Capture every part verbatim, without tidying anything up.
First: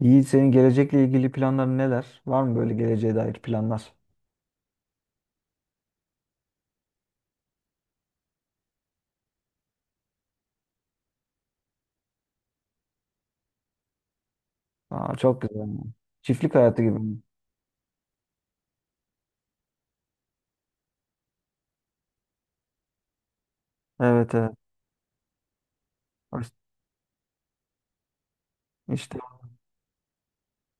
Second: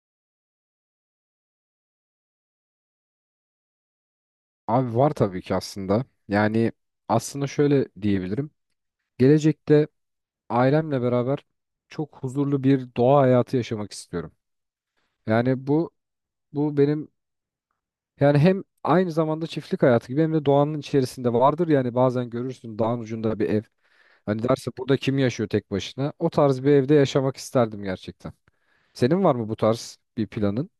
Yiğit, senin gelecekle ilgili planların neler? Var mı böyle geleceğe dair planlar? Abi var tabii ki aslında. Yani aslında şöyle diyebilirim. Gelecekte ailemle beraber çok huzurlu bir doğa hayatı yaşamak istiyorum. Aa, çok güzel. Yani bu Çiftlik bu hayatı gibi benim, mi? yani hem aynı zamanda çiftlik hayatı gibi hem de doğanın içerisinde vardır. Yani bazen görürsün dağın ucunda bir ev. Evet, Hani evet. derse burada kim yaşıyor tek başına? O tarz bir evde yaşamak isterdim gerçekten. İşte Senin var mı bu tarz bir planın?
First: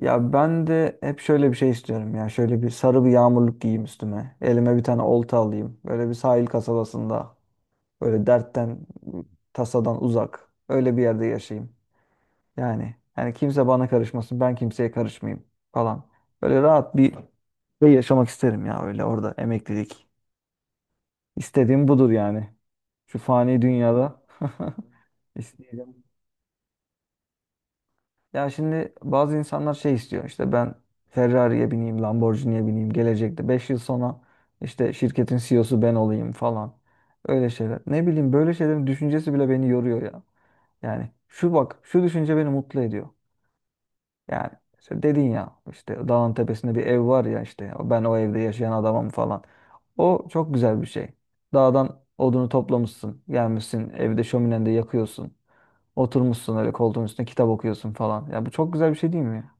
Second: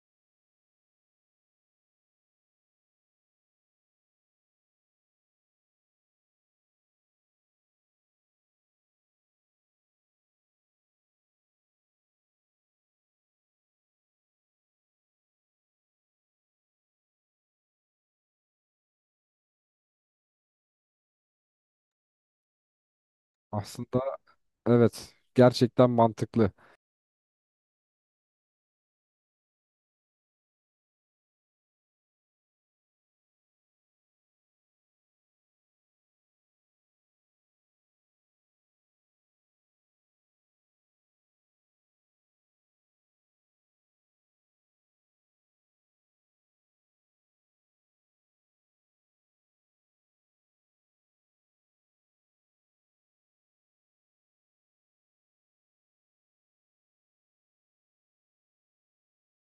ya ben de hep şöyle bir şey istiyorum ya. Şöyle bir sarı bir yağmurluk giyeyim üstüme. Elime bir tane olta alayım. Böyle bir sahil kasabasında. Böyle dertten, tasadan uzak. Öyle bir yerde yaşayayım. Yani yani kimse bana karışmasın. Ben kimseye karışmayayım falan. Böyle rahat bir şey yaşamak isterim ya, öyle orada emeklilik. İstediğim budur yani. Şu fani Aslında dünyada evet, gerçekten isteyeceğim. mantıklı. Ya şimdi bazı insanlar şey istiyor. İşte ben Ferrari'ye bineyim, Lamborghini'ye bineyim, gelecekte beş yıl sonra işte şirketin C E O'su ben olayım falan. Öyle şeyler. Ne bileyim, böyle şeylerin düşüncesi bile beni yoruyor ya. Yani şu bak, şu düşünce beni mutlu ediyor. Yani işte dedin ya, işte dağın tepesinde bir ev var ya, işte ben o evde yaşayan adamım falan. O çok güzel bir şey. Dağdan odunu toplamışsın, gelmişsin evde şöminende yakıyorsun. Oturmuşsun öyle koltuğun üstüne kitap okuyorsun falan. Ya bu çok güzel bir şey değil mi ya?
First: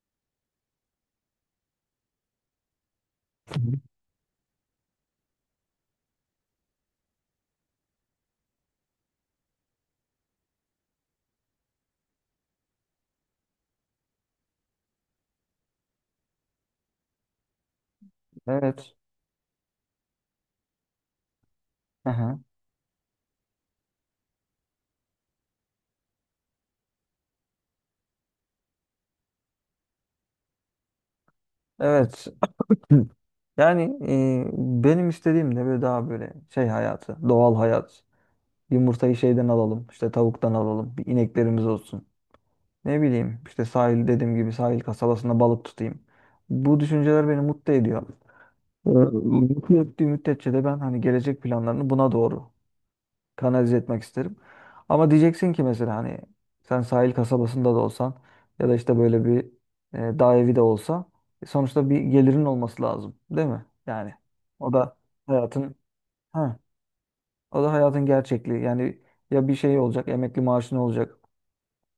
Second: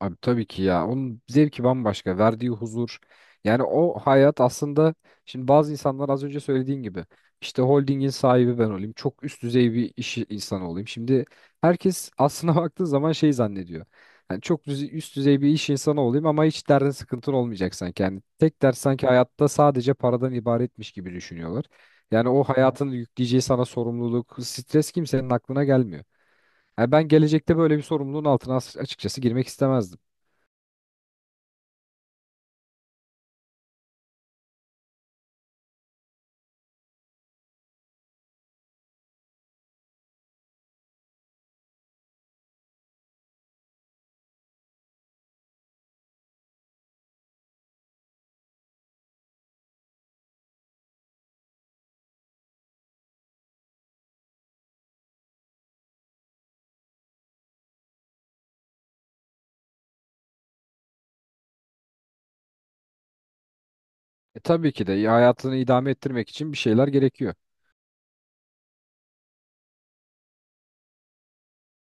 Abi tabii ki ya. Onun zevki bambaşka. Verdiği huzur. Yani o hayat aslında, şimdi bazı insanlar az önce söylediğin gibi işte holdingin sahibi ben olayım. Çok üst düzey bir iş insanı olayım. Şimdi herkes aslına baktığı zaman şey zannediyor. Yani çok düze- üst düzey bir iş insanı olayım ama hiç derdin sıkıntın olmayacak sanki. Yani tek dert Evet. sanki hayatta sadece paradan ibaretmiş gibi düşünüyorlar. Yani Aha. o hayatın yükleyeceği sana sorumluluk, stres kimsenin aklına gelmiyor. Yani ben gelecekte böyle bir sorumluluğun altına as- açıkçası girmek istemezdim. Evet. Hı. Evet. Yani e, benim istediğim de böyle daha böyle şey hayatı, doğal hayat. Yumurtayı şeyden alalım, işte tavuktan alalım, bir ineklerimiz olsun. Ne bileyim, işte sahil dediğim gibi sahil kasabasında balık tutayım. Bu düşünceler beni mutlu ediyor. Ee, Mutlu ettiği müddetçe de ben hani gelecek planlarını buna doğru kanalize etmek isterim. Ama diyeceksin ki mesela hani sen sahil kasabasında da olsan ya da işte böyle bir e, dağ evi de olsa, e, sonuçta bir gelirin olması lazım, değil mi? Yani E, tabii o ki de da ya, hayatını hayatın idame ettirmek için bir ha, şeyler gerekiyor. o da hayatın gerçekliği. Yani ya bir şey olacak, emekli maaşın olacak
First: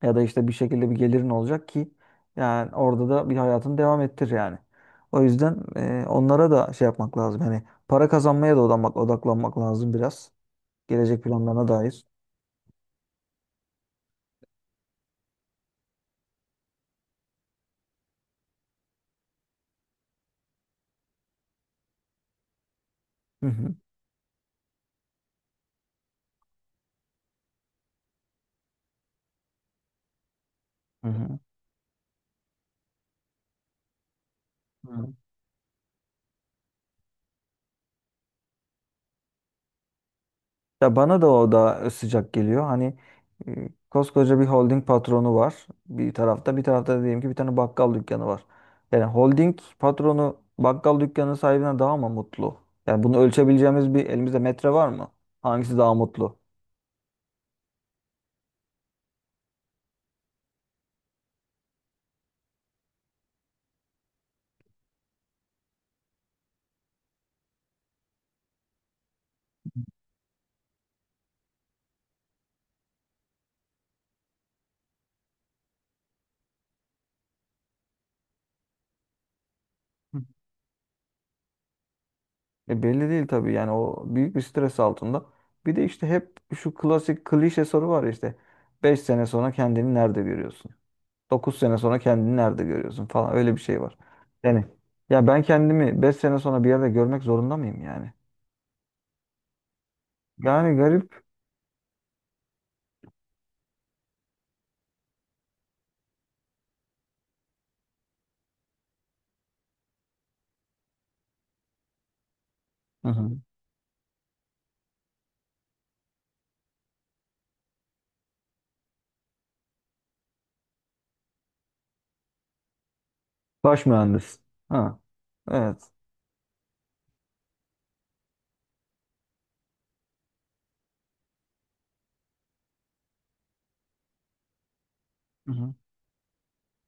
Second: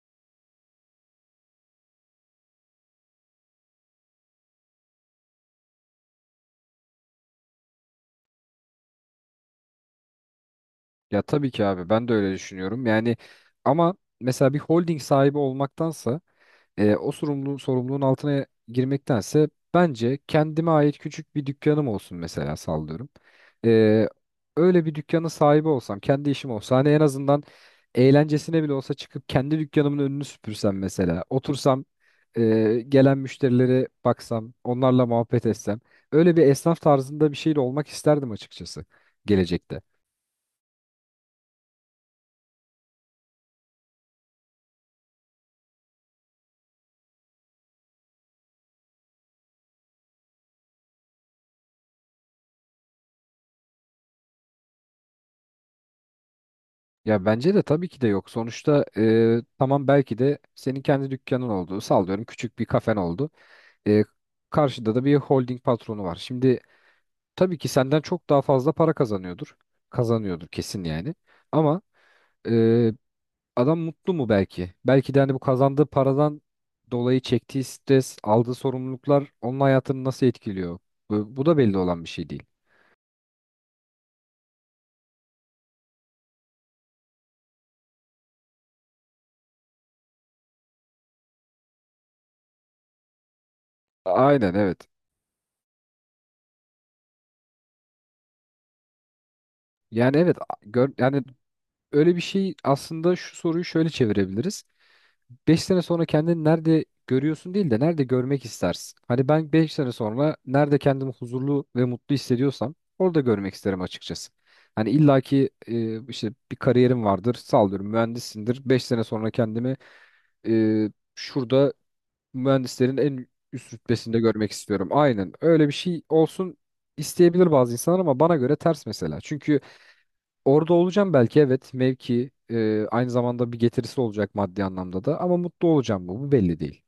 ya da işte bir şekilde bir gelirin olacak ki yani orada da bir hayatını devam ettir yani. O yüzden e, onlara da şey yapmak lazım. Hani para kazanmaya da odaklanmak, odaklanmak lazım biraz. Ya Gelecek tabii ki planlarına abi, dair. ben de öyle düşünüyorum. Yani ama mesela bir holding sahibi olmaktansa, e, o sorumluluğun, sorumluluğun altına girmektense bence kendime ait küçük bir dükkanım olsun mesela, sallıyorum. Hı hı. E, öyle bir dükkanın sahibi olsam, kendi işim olsa, hani en azından eğlencesine bile olsa çıkıp kendi dükkanımın önünü süpürsem Hı mesela, hı. otursam, e, gelen müşterilere baksam, onlarla Hı. muhabbet etsem. Öyle bir esnaf tarzında bir şey de olmak isterdim açıkçası, gelecekte. Ya bana da o da sıcak geliyor. Hani e, koskoca bir holding patronu var bir tarafta, bir tarafta da diyelim ki bir tane bakkal dükkanı var. Yani holding patronu bakkal dükkanı sahibine daha mı mutlu? Yani bunu ölçebileceğimiz bir elimizde metre var mı? Hangisi daha mutlu? Ya bence de tabii ki de yok. Sonuçta e, tamam, belki de senin kendi dükkanın oldu. Sallıyorum, küçük bir kafen oldu. E, karşıda da bir holding patronu var. Şimdi tabii ki senden çok daha fazla para kazanıyordur. Kazanıyordur kesin yani. Ama e, adam mutlu mu belki? Belki de hani bu kazandığı paradan dolayı çektiği stres, aldığı sorumluluklar onun hayatını Hı. nasıl etkiliyor? Bu, bu da belli olan bir şey değil. E, belli değil tabii, yani o büyük bir stres altında. Bir de işte hep şu klasik klişe soru var ya, işte beş sene sonra kendini nerede görüyorsun? Dokuz sene sonra kendini nerede görüyorsun falan, öyle bir şey var. Aynen Yani evet. ya ben kendimi beş sene sonra bir yerde görmek zorunda mıyım yani? Yani evet, a- Yani gör, garip. yani öyle bir şey aslında, şu soruyu şöyle çevirebiliriz. Beş sene sonra kendini nerede görüyorsun değil de nerede görmek istersin? Hani ben beş sene sonra nerede kendimi huzurlu ve mutlu hissediyorsam Hı orada hı. görmek isterim açıkçası. Hani illaki e, işte bir kariyerim vardır, sallıyorum mühendissindir. beş sene sonra kendimi e, şurada mühendislerin en üst Baş rütbesinde mühendis. görmek istiyorum. Ha, Aynen öyle bir evet. şey olsun isteyebilir bazı insanlar ama bana göre ters mesela. Çünkü orada olacağım belki, evet, mevki, e, aynı zamanda bir getirisi olacak maddi anlamda da, ama Hı mutlu hı. olacağım mı, bu belli değil.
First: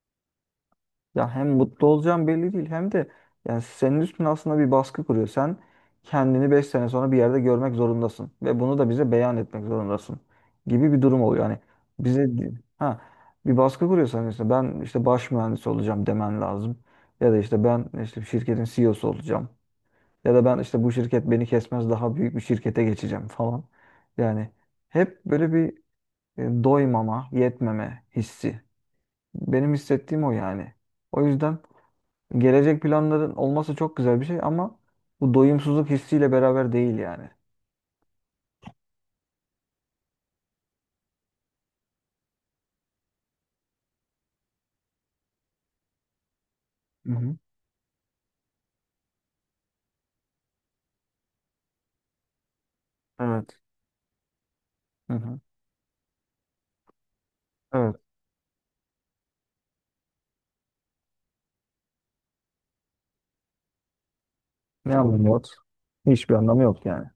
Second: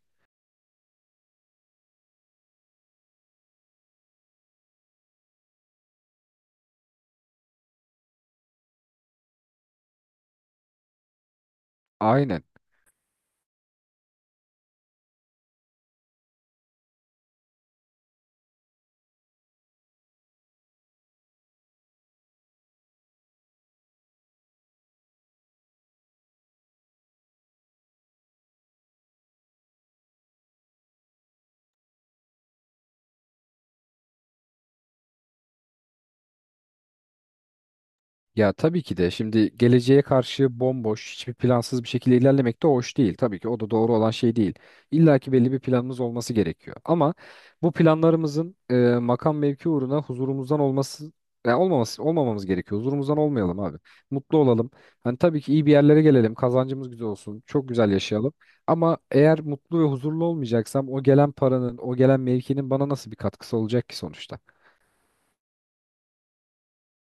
Ya hem mutlu olacağım belli değil, hem de yani senin üstüne aslında bir baskı kuruyor. Sen kendini beş sene sonra bir yerde görmek zorundasın ve bunu da bize beyan etmek zorundasın gibi bir durum oluyor. Yani bize Aynen. ha bir baskı kuruyorsan, işte ben işte baş mühendis olacağım demen lazım. Ya da işte ben işte şirketin C E O'su olacağım. Ya da ben işte bu şirket beni kesmez, daha büyük bir şirkete geçeceğim falan. Yani hep böyle bir e, doymama, yetmeme hissi. Benim hissettiğim o yani. O yüzden gelecek planların olması çok güzel bir şey, ama bu doyumsuzluk hissiyle beraber değil yani. Ya tabii ki de, şimdi geleceğe karşı bomboş, hiçbir plansız bir şekilde ilerlemek de hoş değil. Tabii ki o da doğru olan şey değil. İlla ki belli bir planımız olması gerekiyor. Hı Ama hı. bu planlarımızın e, makam mevki uğruna huzurumuzdan olması ya olmaması, olmamamız gerekiyor. Huzurumuzdan Evet. olmayalım abi. Mutlu olalım. Hı Hani hı. tabii ki iyi bir yerlere gelelim. Kazancımız güzel olsun. Çok güzel Evet. yaşayalım. Ama eğer mutlu ve huzurlu olmayacaksam, o gelen paranın, o gelen mevkinin bana nasıl bir katkısı olacak ki sonuçta? Ne anlamı yok? Hiçbir anlamı yok yani.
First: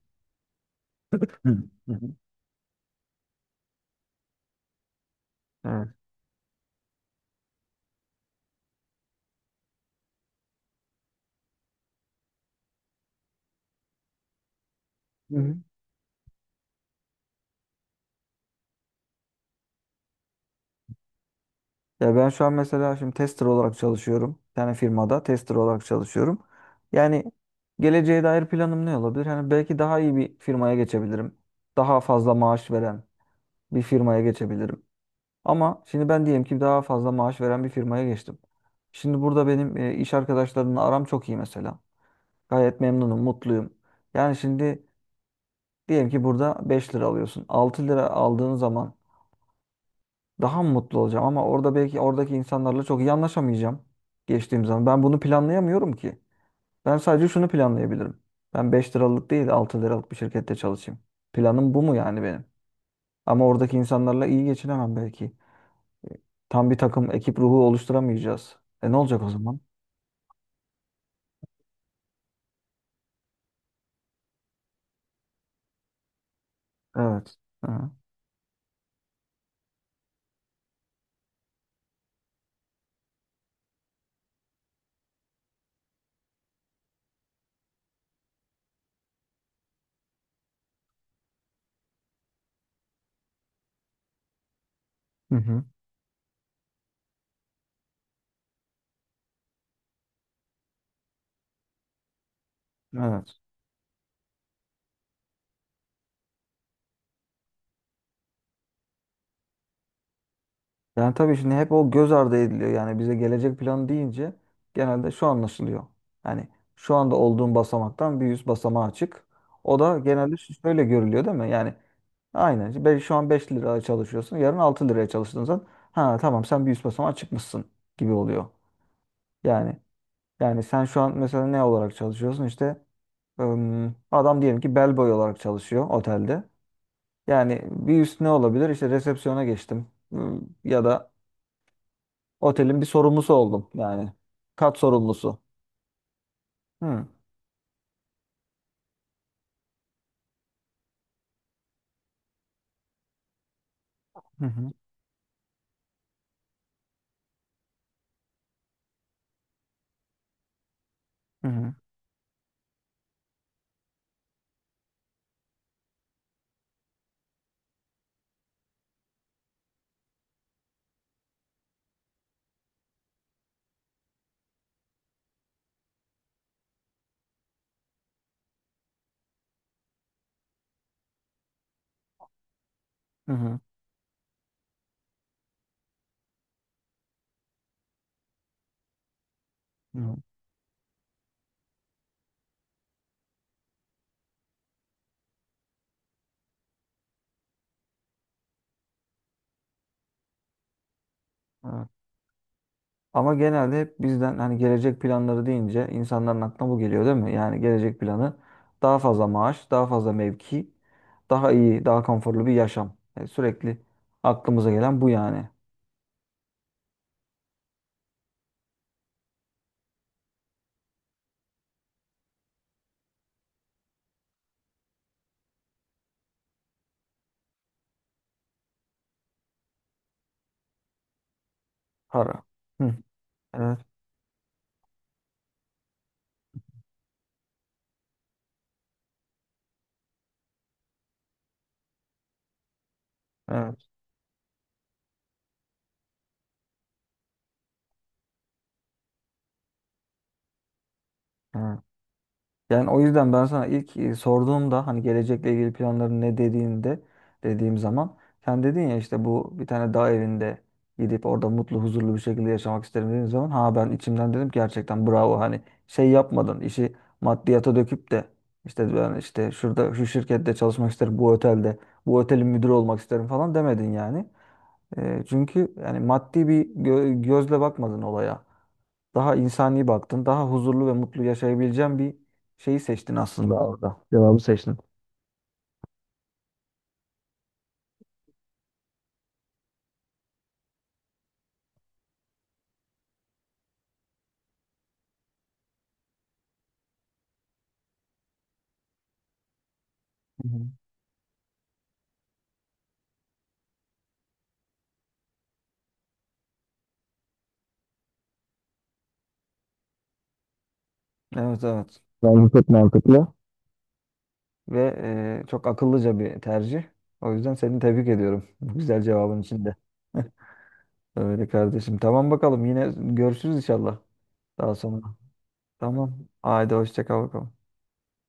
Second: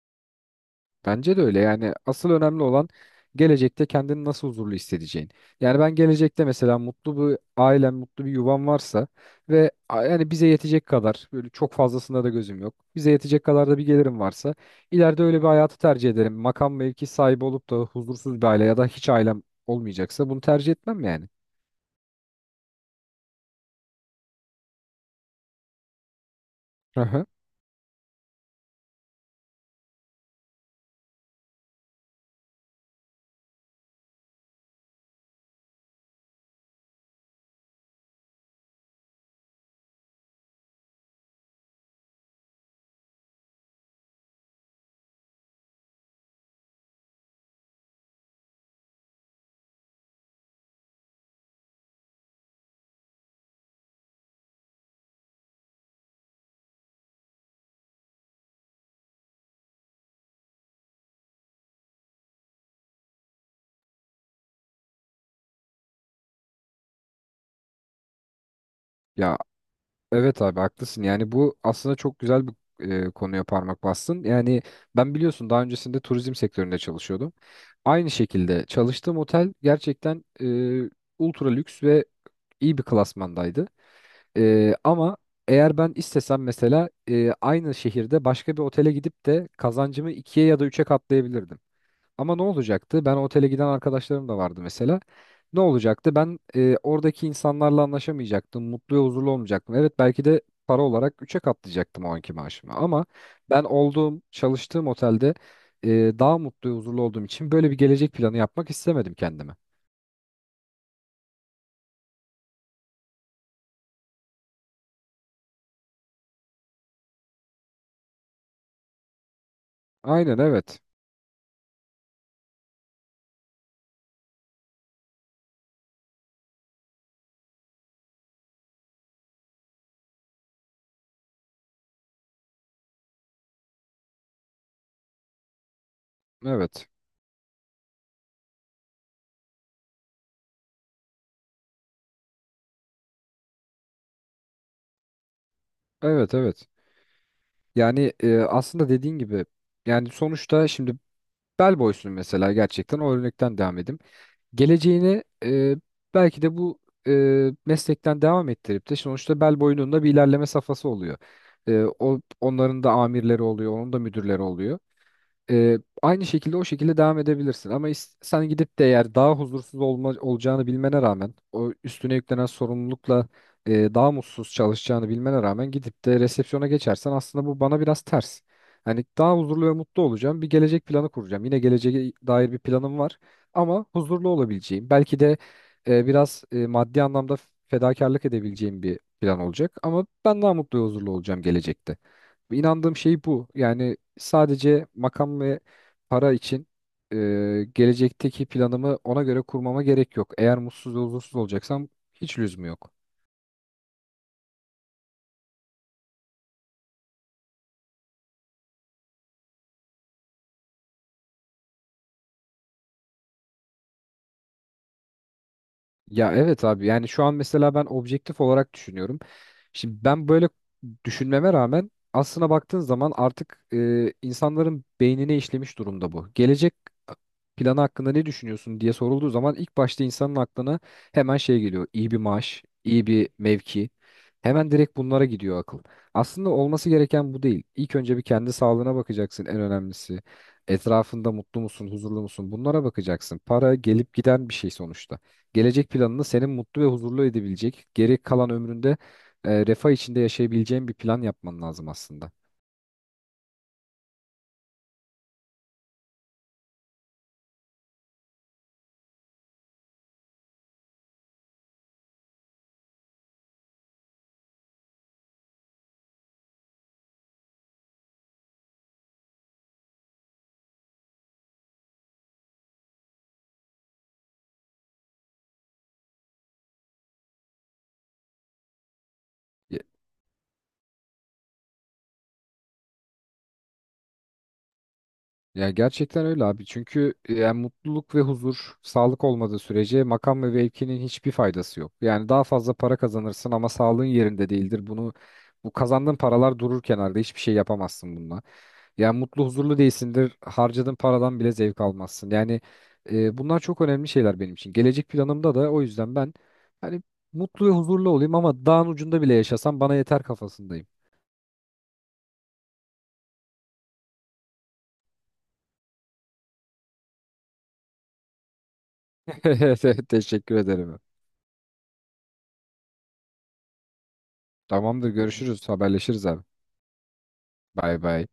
Bence de Hı öyle. Yani hı. asıl önemli olan gelecekte kendini nasıl huzurlu hissedeceğin. Yani Evet. ben gelecekte mesela mutlu bir ailem, mutlu bir yuvam varsa ve a- yani bize yetecek kadar, böyle çok fazlasında da gözüm yok. Bize yetecek kadar da bir gelirim varsa ileride Hı, öyle bir hı. hayatı tercih ederim. Makam mevki sahibi olup da huzursuz bir aile ya da hiç ailem olmayacaksa bunu tercih etmem yani. Ya ben şu an mesela şimdi tester olarak çalışıyorum. Bir tane firmada tester olarak çalışıyorum. Yani Aha. geleceğe dair planım ne olabilir? Hani belki daha iyi bir firmaya geçebilirim. Daha fazla maaş veren bir firmaya geçebilirim. Ama şimdi ben diyelim ki daha fazla maaş veren bir firmaya geçtim. Şimdi burada benim e, iş arkadaşlarımla aram çok iyi mesela. Gayet memnunum, mutluyum. Yani şimdi diyelim ki burada beş lira alıyorsun. altı lira aldığın zaman daha mı mutlu olacağım, ama orada belki oradaki insanlarla çok iyi anlaşamayacağım geçtiğim zaman. Ben bunu planlayamıyorum ki. Ben sadece şunu planlayabilirim. Ben beş liralık değil, altı liralık bir şirkette çalışayım. Planım bu mu yani benim? Ama oradaki insanlarla iyi geçinemem belki. Tam bir takım ekip ruhu oluşturamayacağız. E, ne olacak o Ya zaman? evet abi, haklısın. Yani bu aslında çok güzel bir, e, konuya parmak bastın. Yani ben biliyorsun, daha öncesinde turizm sektöründe çalışıyordum. Evet. Hı. Aynı şekilde çalıştığım otel gerçekten e, ultra lüks ve iyi bir klasmandaydı. E, ama eğer ben istesem mesela, e, aynı şehirde başka bir otele gidip de kazancımı ikiye ya da üçe katlayabilirdim. Ama ne olacaktı? Ben otele giden arkadaşlarım da vardı mesela. Hı Ne hı. olacaktı? Ben e, oradaki insanlarla anlaşamayacaktım. Mutlu ve huzurlu olmayacaktım. Evet, belki de para olarak üçe katlayacaktım o anki maaşımı. Ama Evet. ben olduğum, çalıştığım otelde e, daha mutlu ve huzurlu olduğum için böyle bir gelecek planı yapmak istemedim kendime. Yani tabii şimdi hep o göz ardı ediliyor. Yani bize gelecek planı deyince genelde şu anlaşılıyor. Yani şu anda olduğun basamaktan bir yüz basamağa çık. O da genelde Aynen şu- evet. şöyle görülüyor, değil mi? Yani aynen. işte be- şu an beş liraya çalışıyorsun. Yarın altı liraya çalıştığın zaman ha tamam, sen bir yüz basamağa çıkmışsın gibi oluyor. Yani yani sen şu an mesela ne olarak çalışıyorsun? İşte ım, adam diyelim ki bellboy olarak çalışıyor otelde. Evet. Yani bir üst ne olabilir? İşte resepsiyona geçtim. Im, Ya da otelin bir sorumlusu oldum yani. Kat sorumlusu. Evet evet. Hı Yani e, aslında dediğin gibi, yani sonuçta şimdi bel boysun mesela, gerçekten o örnekten devam edeyim. hı hı Geleceğini e, belki de bu e, meslekten devam ettirip de, sonuçta bel boyunun da bir ilerleme safhası oluyor. hı hı E, o, onların da amirleri oluyor, onun da müdürleri oluyor. Ee, aynı şekilde o şekilde devam edebilirsin. Ama is- sen gidip de, eğer daha huzursuz olma, olacağını bilmene rağmen, o üstüne yüklenen sorumlulukla e, daha mutsuz çalışacağını bilmene rağmen gidip de resepsiyona geçersen, aslında bu bana biraz ters. Hani daha huzurlu ve mutlu olacağım. Bir gelecek planı kuracağım. Yine geleceğe dair bir planım var hı hı. ama huzurlu olabileceğim. Belki de e, biraz e, maddi anlamda fedakarlık edebileceğim bir plan olacak ama Hı, ben daha mutlu ve huzurlu olacağım gelecekte. İnandığım şey bu. Yani sadece makam ve para için e, gelecekteki planımı ona göre kurmama gerek yok. Eğer mutsuz ve huzursuz olacaksam evet. hiç lüzumu yok. Ama genelde hep bizden hani gelecek planları deyince insanların aklına bu geliyor, değil mi? Yani gelecek planı daha fazla maaş, daha fazla mevki, daha iyi, daha konforlu bir yaşam. Yani sürekli aklımıza gelen bu yani. Ya evet abi, yani şu an mesela ben objektif olarak düşünüyorum. Şimdi ben böyle düşünmeme rağmen, aslına baktığın zaman artık e, insanların beynine işlemiş durumda bu. Gelecek planı hakkında ne düşünüyorsun diye sorulduğu zaman ilk başta insanın aklına hemen şey geliyor. İyi bir Para. maaş, Hı. iyi bir Evet, mevki. Hemen direkt bunlara gidiyor akıl. Aslında olması gereken bu değil. İlk önce bir kendi sağlığına bakacaksın, en önemlisi. Etrafında mutlu musun, huzurlu musun? Bunlara bakacaksın. Para evet, gelip giden bir şey sonuçta. Gelecek planını senin mutlu ve huzurlu edebilecek, geri kalan ömründe e, refah içinde yaşayabileceğin bir plan yapman evet. lazım aslında. Yani o yüzden ben sana ilk e, sorduğumda hani gelecekle ilgili planların ne dediğinde dediğim zaman sen dedin ya, işte bu bir tane dağ evinde gidip orada mutlu huzurlu bir şekilde yaşamak isterim dediğim zaman ha ben içimden dedim ki gerçekten bravo, hani şey yapmadın, işi maddiyata döküp de işte ben işte şurada şu şirkette çalışmak isterim, bu otelde bu otelin müdürü olmak isterim falan demedin yani. E, çünkü yani maddi bir gö- gözle bakmadın olaya. Daha Ya, insani baktın. Daha huzurlu ve mutlu yaşayabileceğin bir şeyi seçtin aslında orada. Cevabı seçtin. ya gerçekten öyle abi. Çünkü e, yani mutluluk ve huzur, sağlık olmadığı sürece makam ve mevkinin hiçbir faydası yok. Yani daha fazla para kazanırsın ama sağlığın yerinde değildir. Bunu bu kazandığın paralar durur kenarda. Hiçbir şey yapamazsın bununla. Yani mutlu huzurlu değilsindir. Hı hı. Harcadığın paradan bile zevk almazsın. Yani e, bunlar çok önemli şeyler benim için. Gelecek planımda da o yüzden ben hani mutlu ve huzurlu olayım ama dağın ucunda bile yaşasam bana yeter kafasındayım. Evet, evet. Bence çok mantıklı. Ve e, çok akıllıca bir tercih. O yüzden seni tebrik ediyorum. Bu güzel cevabın içinde. Evet evet, teşekkür ederim. Öyle kardeşim. Tamam bakalım. Yine görüşürüz inşallah daha sonra. Tamamdır, görüşürüz, Tamam. haberleşiriz abi. Haydi hoşça kal bakalım. Bay bay.